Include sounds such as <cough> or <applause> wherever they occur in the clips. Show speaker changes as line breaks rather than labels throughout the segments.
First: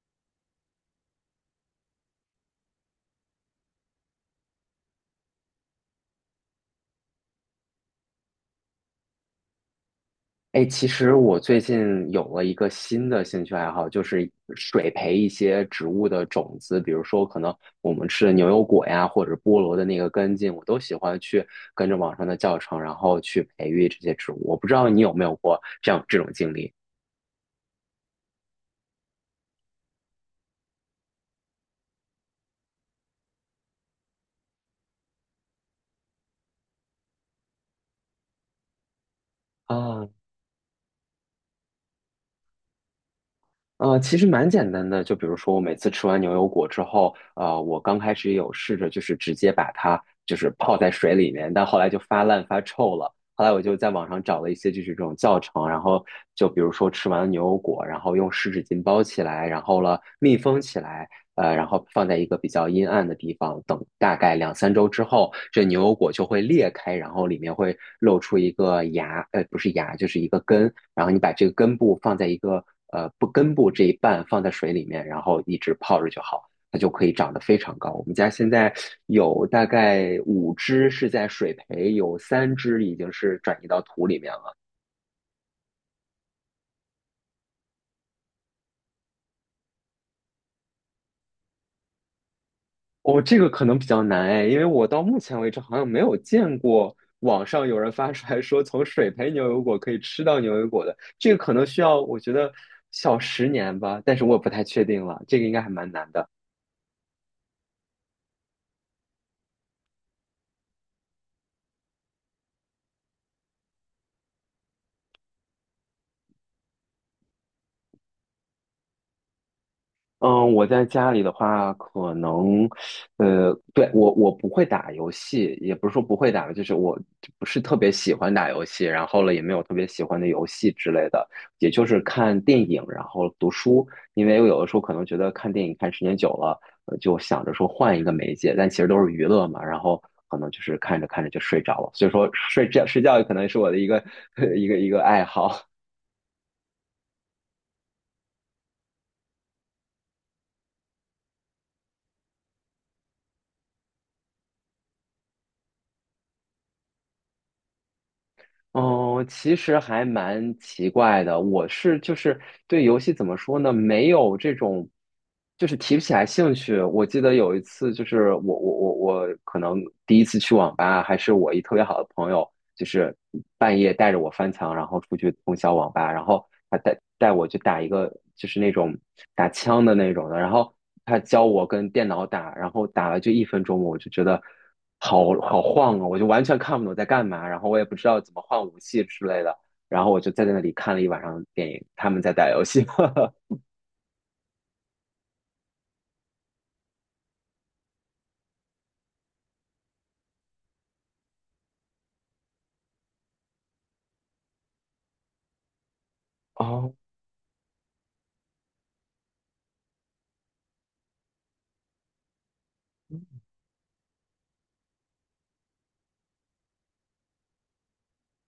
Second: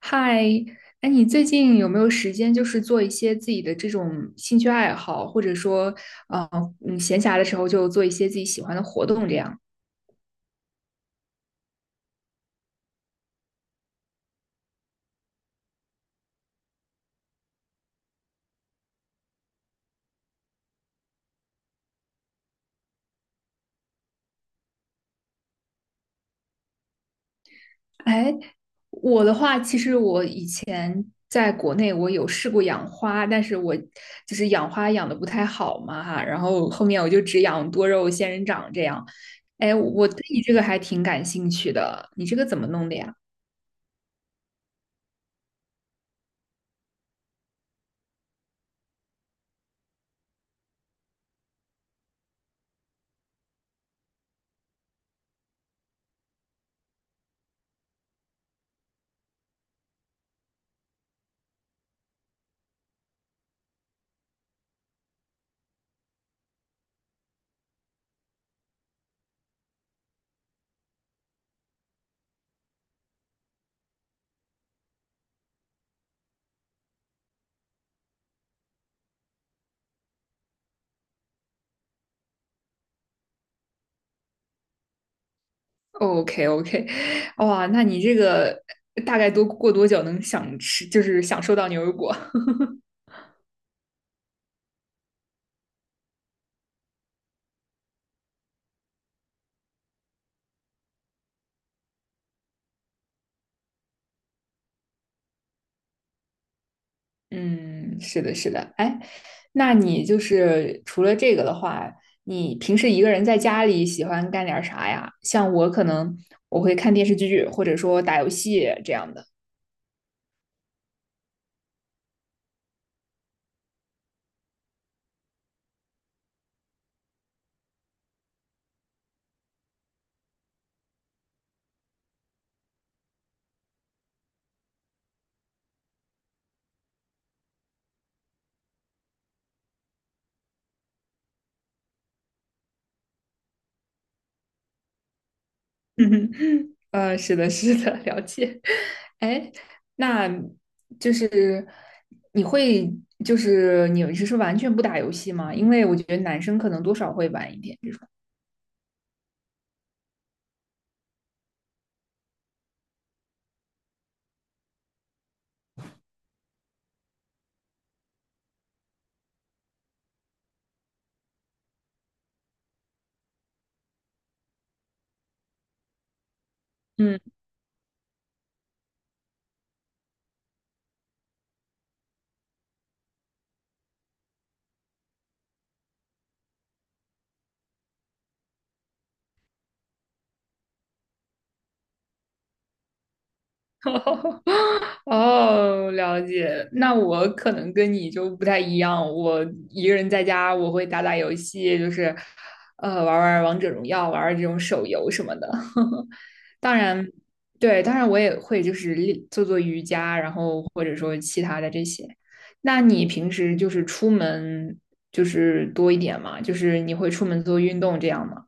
嗨，哎，你最近有没有时间，就是做一些自己的这种兴趣爱好，或者说，呃，闲暇的时候就做一些自己喜欢的活动这样？
哎，其实我最近有了一个新的兴趣爱好，就是水培一些植物的种子，比如说可能我们吃的牛油果呀，或者菠萝的那个根茎，我都喜欢去跟着网上的教程，然后去培育这些植物。我不知道你有没有过这样这种经历
哎，我的话，其实我以前在国内我有试过养花，但是我就是养花养的不太好嘛哈，然后后面我就只养多肉仙人掌这样。哎，我
啊？
对你这个还挺感兴趣的，你这个怎么弄的呀？
其实蛮简单的，就比如说我每次吃完牛油果之后，我刚开始也有试着就是直接把它就是泡在水里面，但后来就发烂发臭了。后来我就在网上找了一些就是这种教程，然后就比如说吃完牛油果，然后用湿纸巾包起来，然后了密封起来，然后放在一个比较阴暗的地方，等大概两三周之后，这牛油果就会裂开，然后里面会露出一个芽，不是芽，就是一个根。然后你把这个根部放在一个呃不根部这一半放在水里面，然后一直泡着就好，它就可以长得非常高。我们家现在有大概五只是在水培，有三只已经是转移到土里面了。
OK OK。<laughs> 哇，那你这个大概多过多久能想吃，就是享受到牛油果？
哦，这个可能比较难哎，因为我到目前为止好像没有见过网上有人发出来说从水培牛油果可以吃到牛油果的，这个可能需要我觉得小十年吧，但是我也不太确定了，这个应该还蛮难的。
<laughs> 嗯，是的，是的。哎，那你就是除了这个的话，你平时一个人在家里喜欢干点啥呀？像我可能我会看电视剧，或者说打游戏这样的。
嗯，我在家里的话，可能，对，我不会打游戏，也不是说不会打，就是我不是特别喜欢打游戏，然后了也没有特别喜欢的游戏之类的，也就是看电影，然后读书，因为我有的时候可能觉得看电影看时间久了，就想着说换一个媒介，但其实都是娱乐嘛，然后可能就是看着看着就睡着了，所以说睡觉可能是我的一个 <laughs> 一个爱好。
<laughs> 嗯，呃是的，是的，了解。哎，那就是你会，就是你是说完全不打游戏吗？因为我觉得男生可能多少会玩一点这种。
哦，其实还蛮奇怪的。我是就是对游戏怎么说呢，没有这种，就是提不起来兴趣。我记得有一次，就是我可能第一次去网吧，还是我一特别好的朋友，就是半夜带着我翻墙，然后出去通宵网吧，然后他带
嗯。
带我去打一个就是那种打枪的那种的，然后他教我跟电脑打，然后打了就一分钟，我就觉得好好晃啊，我就完全看不懂在干嘛，然后我也不知道怎么换武器之类的，然后我就在那里看了一晚上电影，他们在打游戏。<laughs>
<laughs> 哦，了解。那我可能跟你就不太一样，我一个人在家，我会打打游戏，就是，玩玩王者荣耀，玩玩这种手游什么的。<laughs> 当
哦，
然，对，当然我也会就是练做做瑜伽，然后或者说其他的这些。那你平时就是出门就是多一点嘛？就是你会出门做运动这样吗？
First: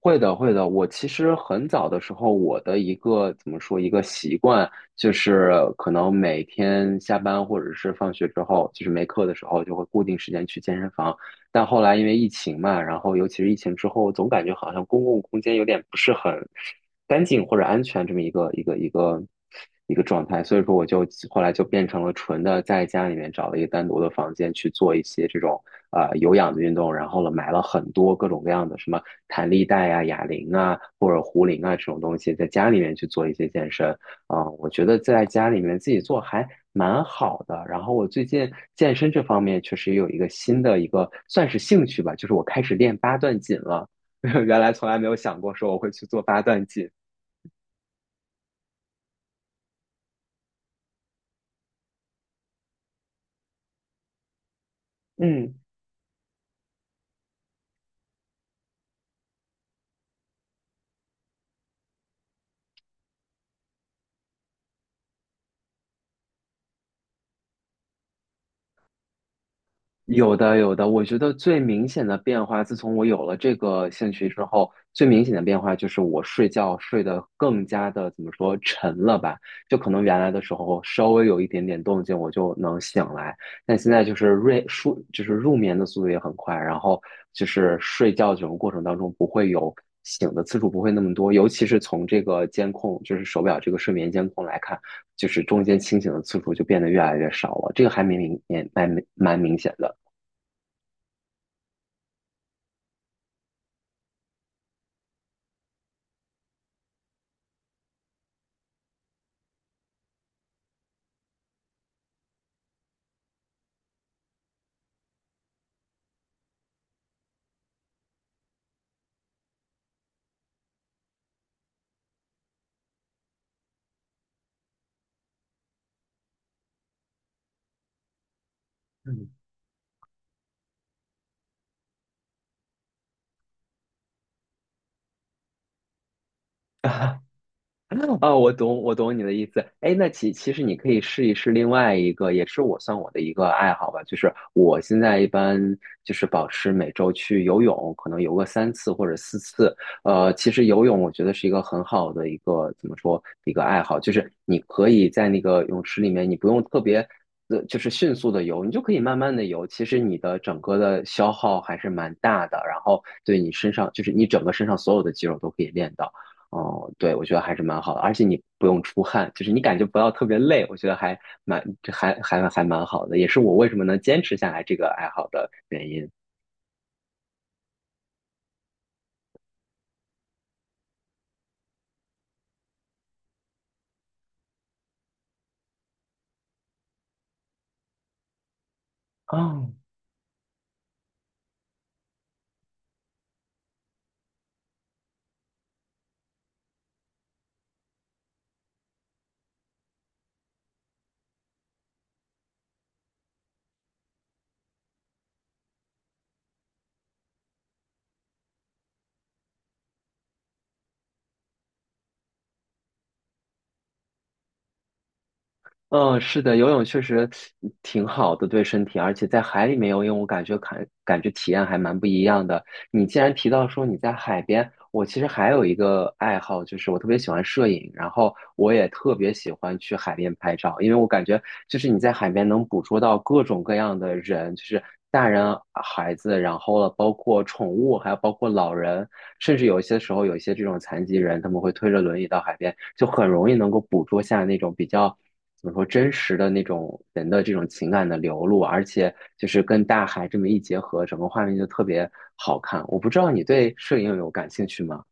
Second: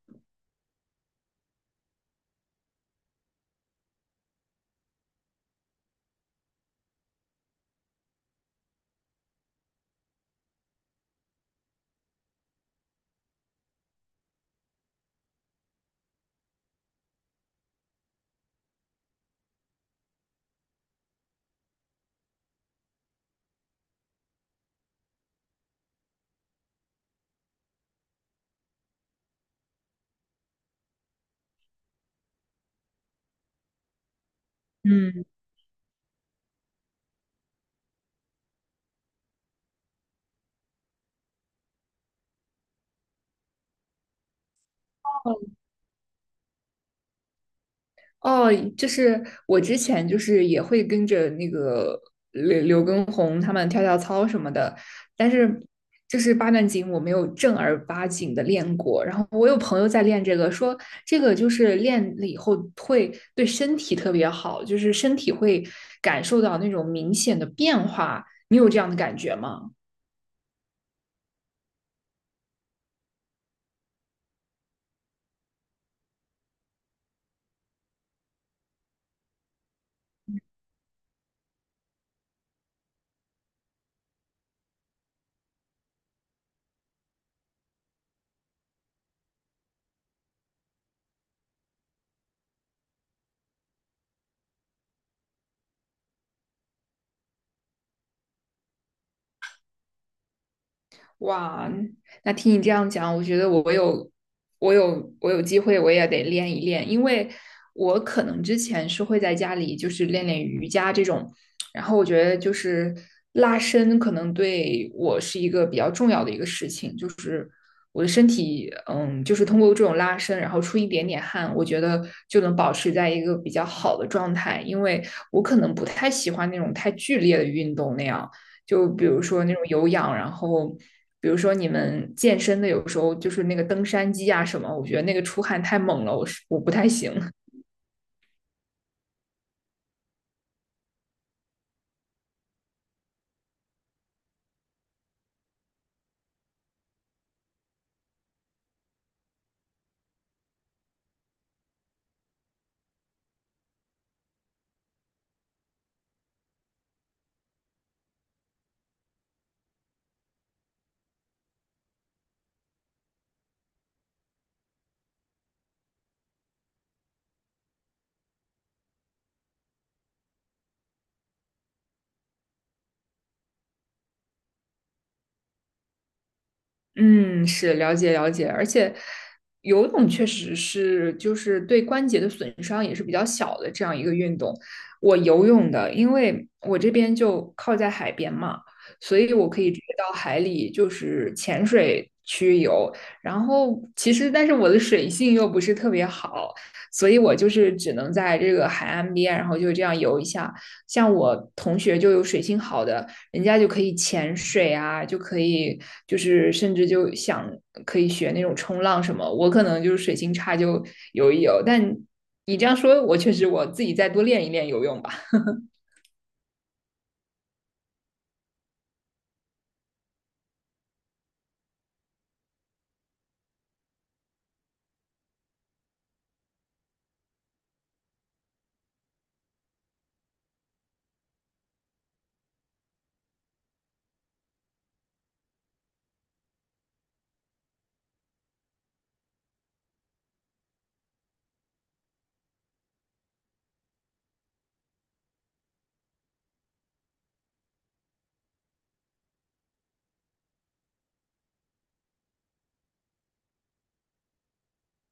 会的，会的。我其实很早的时候，我的一个怎么说一个习惯，就是可能每天下班或者是放学之后，就是没课的时候，就会固定时间去健身房。但后来因为疫情嘛，然后尤其是疫情之后，总感觉好像公共空间有点不是很干净或者安全这么一个状态，所以说我就后来就变成了纯的在家里面找了一个单独的房间去做一些这种有氧的运动，然后呢买了很多各种各样的什么。弹力带啊、哑铃啊或者壶铃啊这种东西，在家里面去做一些健身。我觉得在
嗯
家里面自己做还蛮好的。然后我最近健身这方面确实也有一个新的一个算是兴趣吧，就是我开始练八段锦了。<laughs> 原来从来没有想过说我会去做八段锦。
哦，就是我之前就是也会跟着那个刘畊宏他们跳跳操什么的，但
嗯。
是就是八段锦我没有正儿八经的练过。然后我有朋友在练这个，说这个就是练了以后会对身体特别好，就是身体会感受到那种明显的变化。你有这样的感觉吗？
有的，有的。我觉得最明显的变化，自从我有了这个兴趣之后，最明显的变化就是我睡觉睡得更加的怎么说沉了吧？就可能原来的时候稍微有一点点动静我就能醒来，但现在就是入熟就是入眠的速度也很快，然后就是睡觉这种过程当中不会有醒的次数不会那么多，尤其是从这个监控就是手表这个睡眠监控来看，就是中间清醒的次数就变得越来越少了，这个还蛮明显的。
哇，那听你这样讲，我觉得我有机会，我也得练一练，因为我可能之前是会在家里就是练练瑜伽这种，然后我觉得就是拉伸可能对我是一个比较重要的一个事情，就是我的身体，嗯，就是通过这种拉伸，然后出一点点汗，我觉得就能保持在一个比较好的状态，因为我可能不太喜欢那种太剧烈的运动那样。就比如
嗯，
说那种有氧，然后比如说你们健身的，有时候就是那个登山机啊什么，我觉得那个出汗太猛了，我不太行。
<laughs> 哦，我懂，我懂你的意思。哎，那其实你可以试一试另外一个，也是我算我的一个爱好吧，就是我现在一般就是保持每周去游泳，可能游个三次或者四次。其实游泳我觉得是一个很好的一个怎么说一个爱好，就是你可以在那个泳池里面，你不用特别就是迅速的游，你就可以慢慢的游。其实你的整个的消耗还是蛮大的，然后对你身上就是你整个身上所有的肌肉都可以练到。哦，对，我觉得还是蛮好的，而且你不用出汗，就是你感觉不到特别累，我觉得这还蛮好的，也是我为什么能坚持下来这个爱好的原因。
嗯，是了解了解，而且游泳确实是就是对关节的损伤也是比较小的这样一个运动。我游泳的，因为我这边就靠在海边嘛，所以我可以
哦，
直接到海里就是潜水去游。然后其实，但是我的水性又不是特别好，所以我就是只能在这个海岸边，然后就这样游一下。像我同学就有水性好的。人家就可以潜水啊，就可以就是甚至就想可以学那种冲浪什么。我可能就是水性差，就游一游。但你这样说，我确实我自己再多练一练游泳吧。
嗯，是的，游泳确实挺好的，对身体，而且在海里面游泳，我感觉感觉体验还蛮不一样的。你既然提到说你在海边，我其实还有一个爱好，就是我特别喜欢摄影，然后我也特别喜欢去海边拍照，因为我感觉就是你在海边能捕捉到各种各样的人，就是大人、孩子，然后了包括宠物，还有包括老人，甚至有一些时候有一些这种残疾人，他们会推着轮椅到海边，就很容易能够捕捉下那种比较，怎么说真实的那种人的这种情感的流露，而且就是跟大海这么一结合，整个画面就特别好看。我不知道你对摄影有感兴趣吗？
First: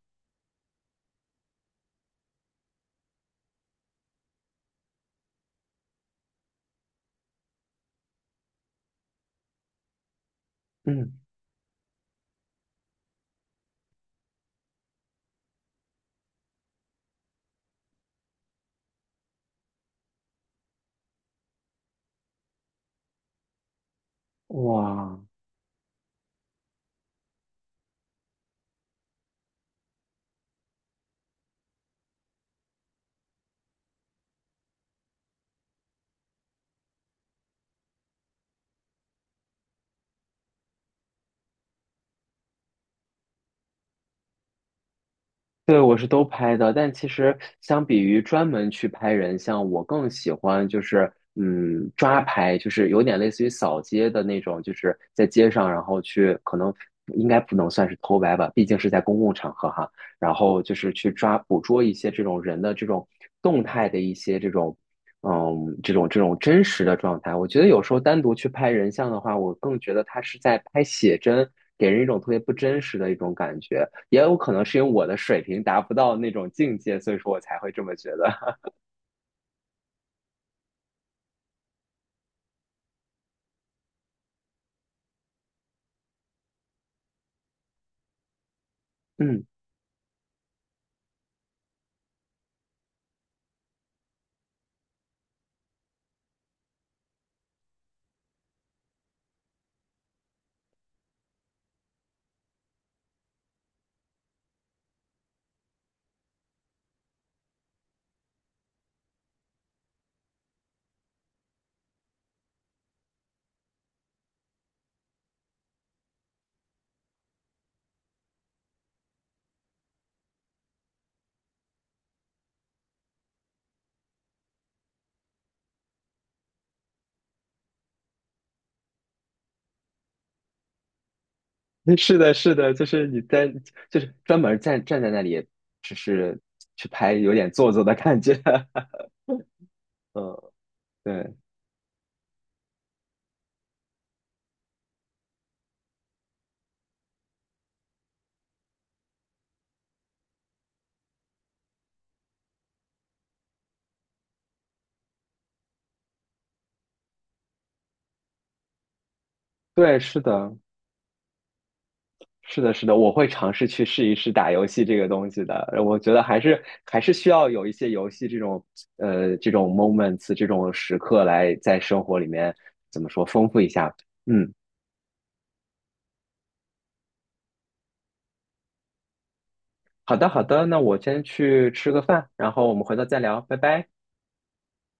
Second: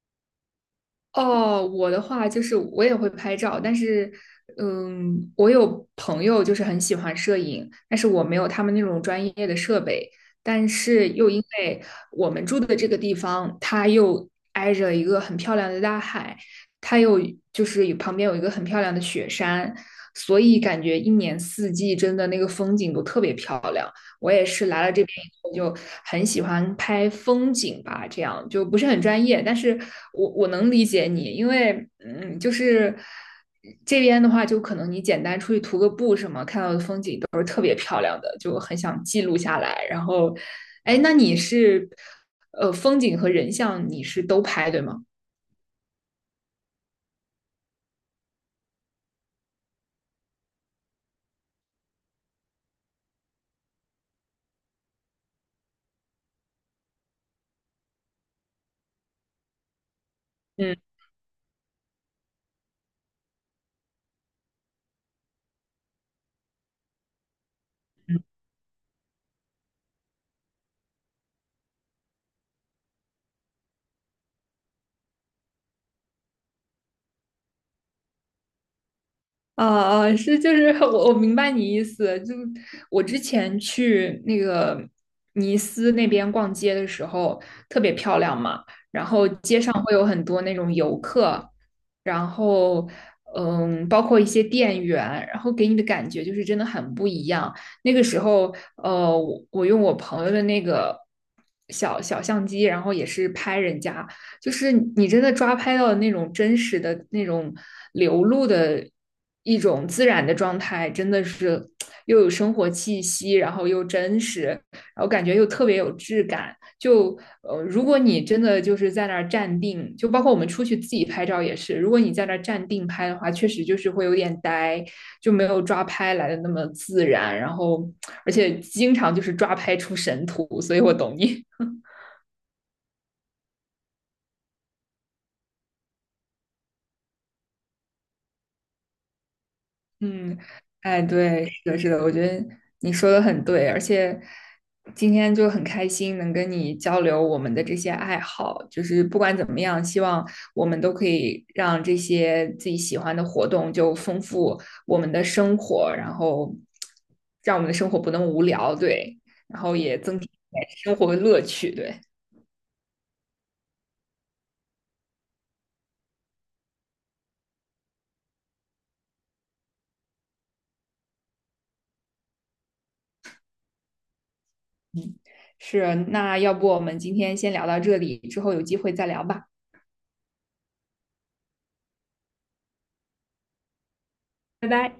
哦，我的话就是我也会拍照，但是，嗯，我有朋友就是很喜欢摄影，但是我没有他们那种专业的设备，但是
嗯，
又因为我们住的这个地方，它又挨着一个很漂亮的大海，它又就是有旁边有一个很漂亮的雪山，所以感觉一年四季真的那个风景都特别漂亮。我也是来了这边
哇，
以后就很喜欢拍风景吧，这样就不是很专业，但是我能理解你，因为嗯，就是这边的话，就可能你简单出去徒个步什么，看到的风景都就很想记录下来。然后，哎，那你是呃风景和人像你是都拍对吗？
对，我是都拍的，但其实相比于专门去拍人像，我更喜欢就是抓拍，就是有点类似于扫街的那种，就是在街上，然后去可能应该不能算是偷拍吧，毕竟是在公共场合哈，然后就是
嗯
去捕捉一些这种人的这种动态的一些这种这种真实的状态，我觉得有时候单独去拍人像的话，我更觉得他是在拍写真，给人一种特别不真实的一种感觉。也有可能是因为我的水平达不到那种境界，所以说我才会这么觉得。<laughs>
啊啊，是就是 <laughs> 我明白你意思，就我之前去那个尼斯那边逛街的时候，特别漂亮嘛，然后
嗯，
街上会有很多那种游客，然后嗯，包括一些店员，然后给你的感觉就是真的很不一样。那个时候，我用我朋友的那个小小相机，然后也是拍人家。就是你真的抓拍到的那种真实的那种流露的一种自然的状态，真的是又有生活气息，然后又真实，然后感觉又特别有质感。就如果你真的就是在那儿站定，就包括我们出去自己拍照也是，如果你在那儿站定拍的话，确实就是会有点呆，就没有抓拍来的那么自然。然后，而且经常就是抓拍出神图，所以我懂你。<laughs>
是的，是的，就是你在，就是专门站在那里，只是去拍，有点做作的感觉。<laughs>
嗯，
嗯，
哎，
对，
对，是的，是的，我觉得你说的很对，而且今天就很开心能跟你交流我们的这些爱好，就是不管怎么样，希望我们都可以让这些自己喜欢的活动就丰富我们的生活，然后让我们的生活不那么无聊，对，然后也
对，是
增添一
的，
点生活的乐趣，对，
是的，是的，我会尝试去试一试打游戏这个东西的。我觉得还是需要有一些游戏这种这种 moments 这种时刻来在生活里面怎么说丰富一下。嗯，
是，那要不我们今天先聊到这里，之后有机会再聊吧，
好的，好的，那我先去吃个饭，然后我们回头再聊，拜拜。
拜拜。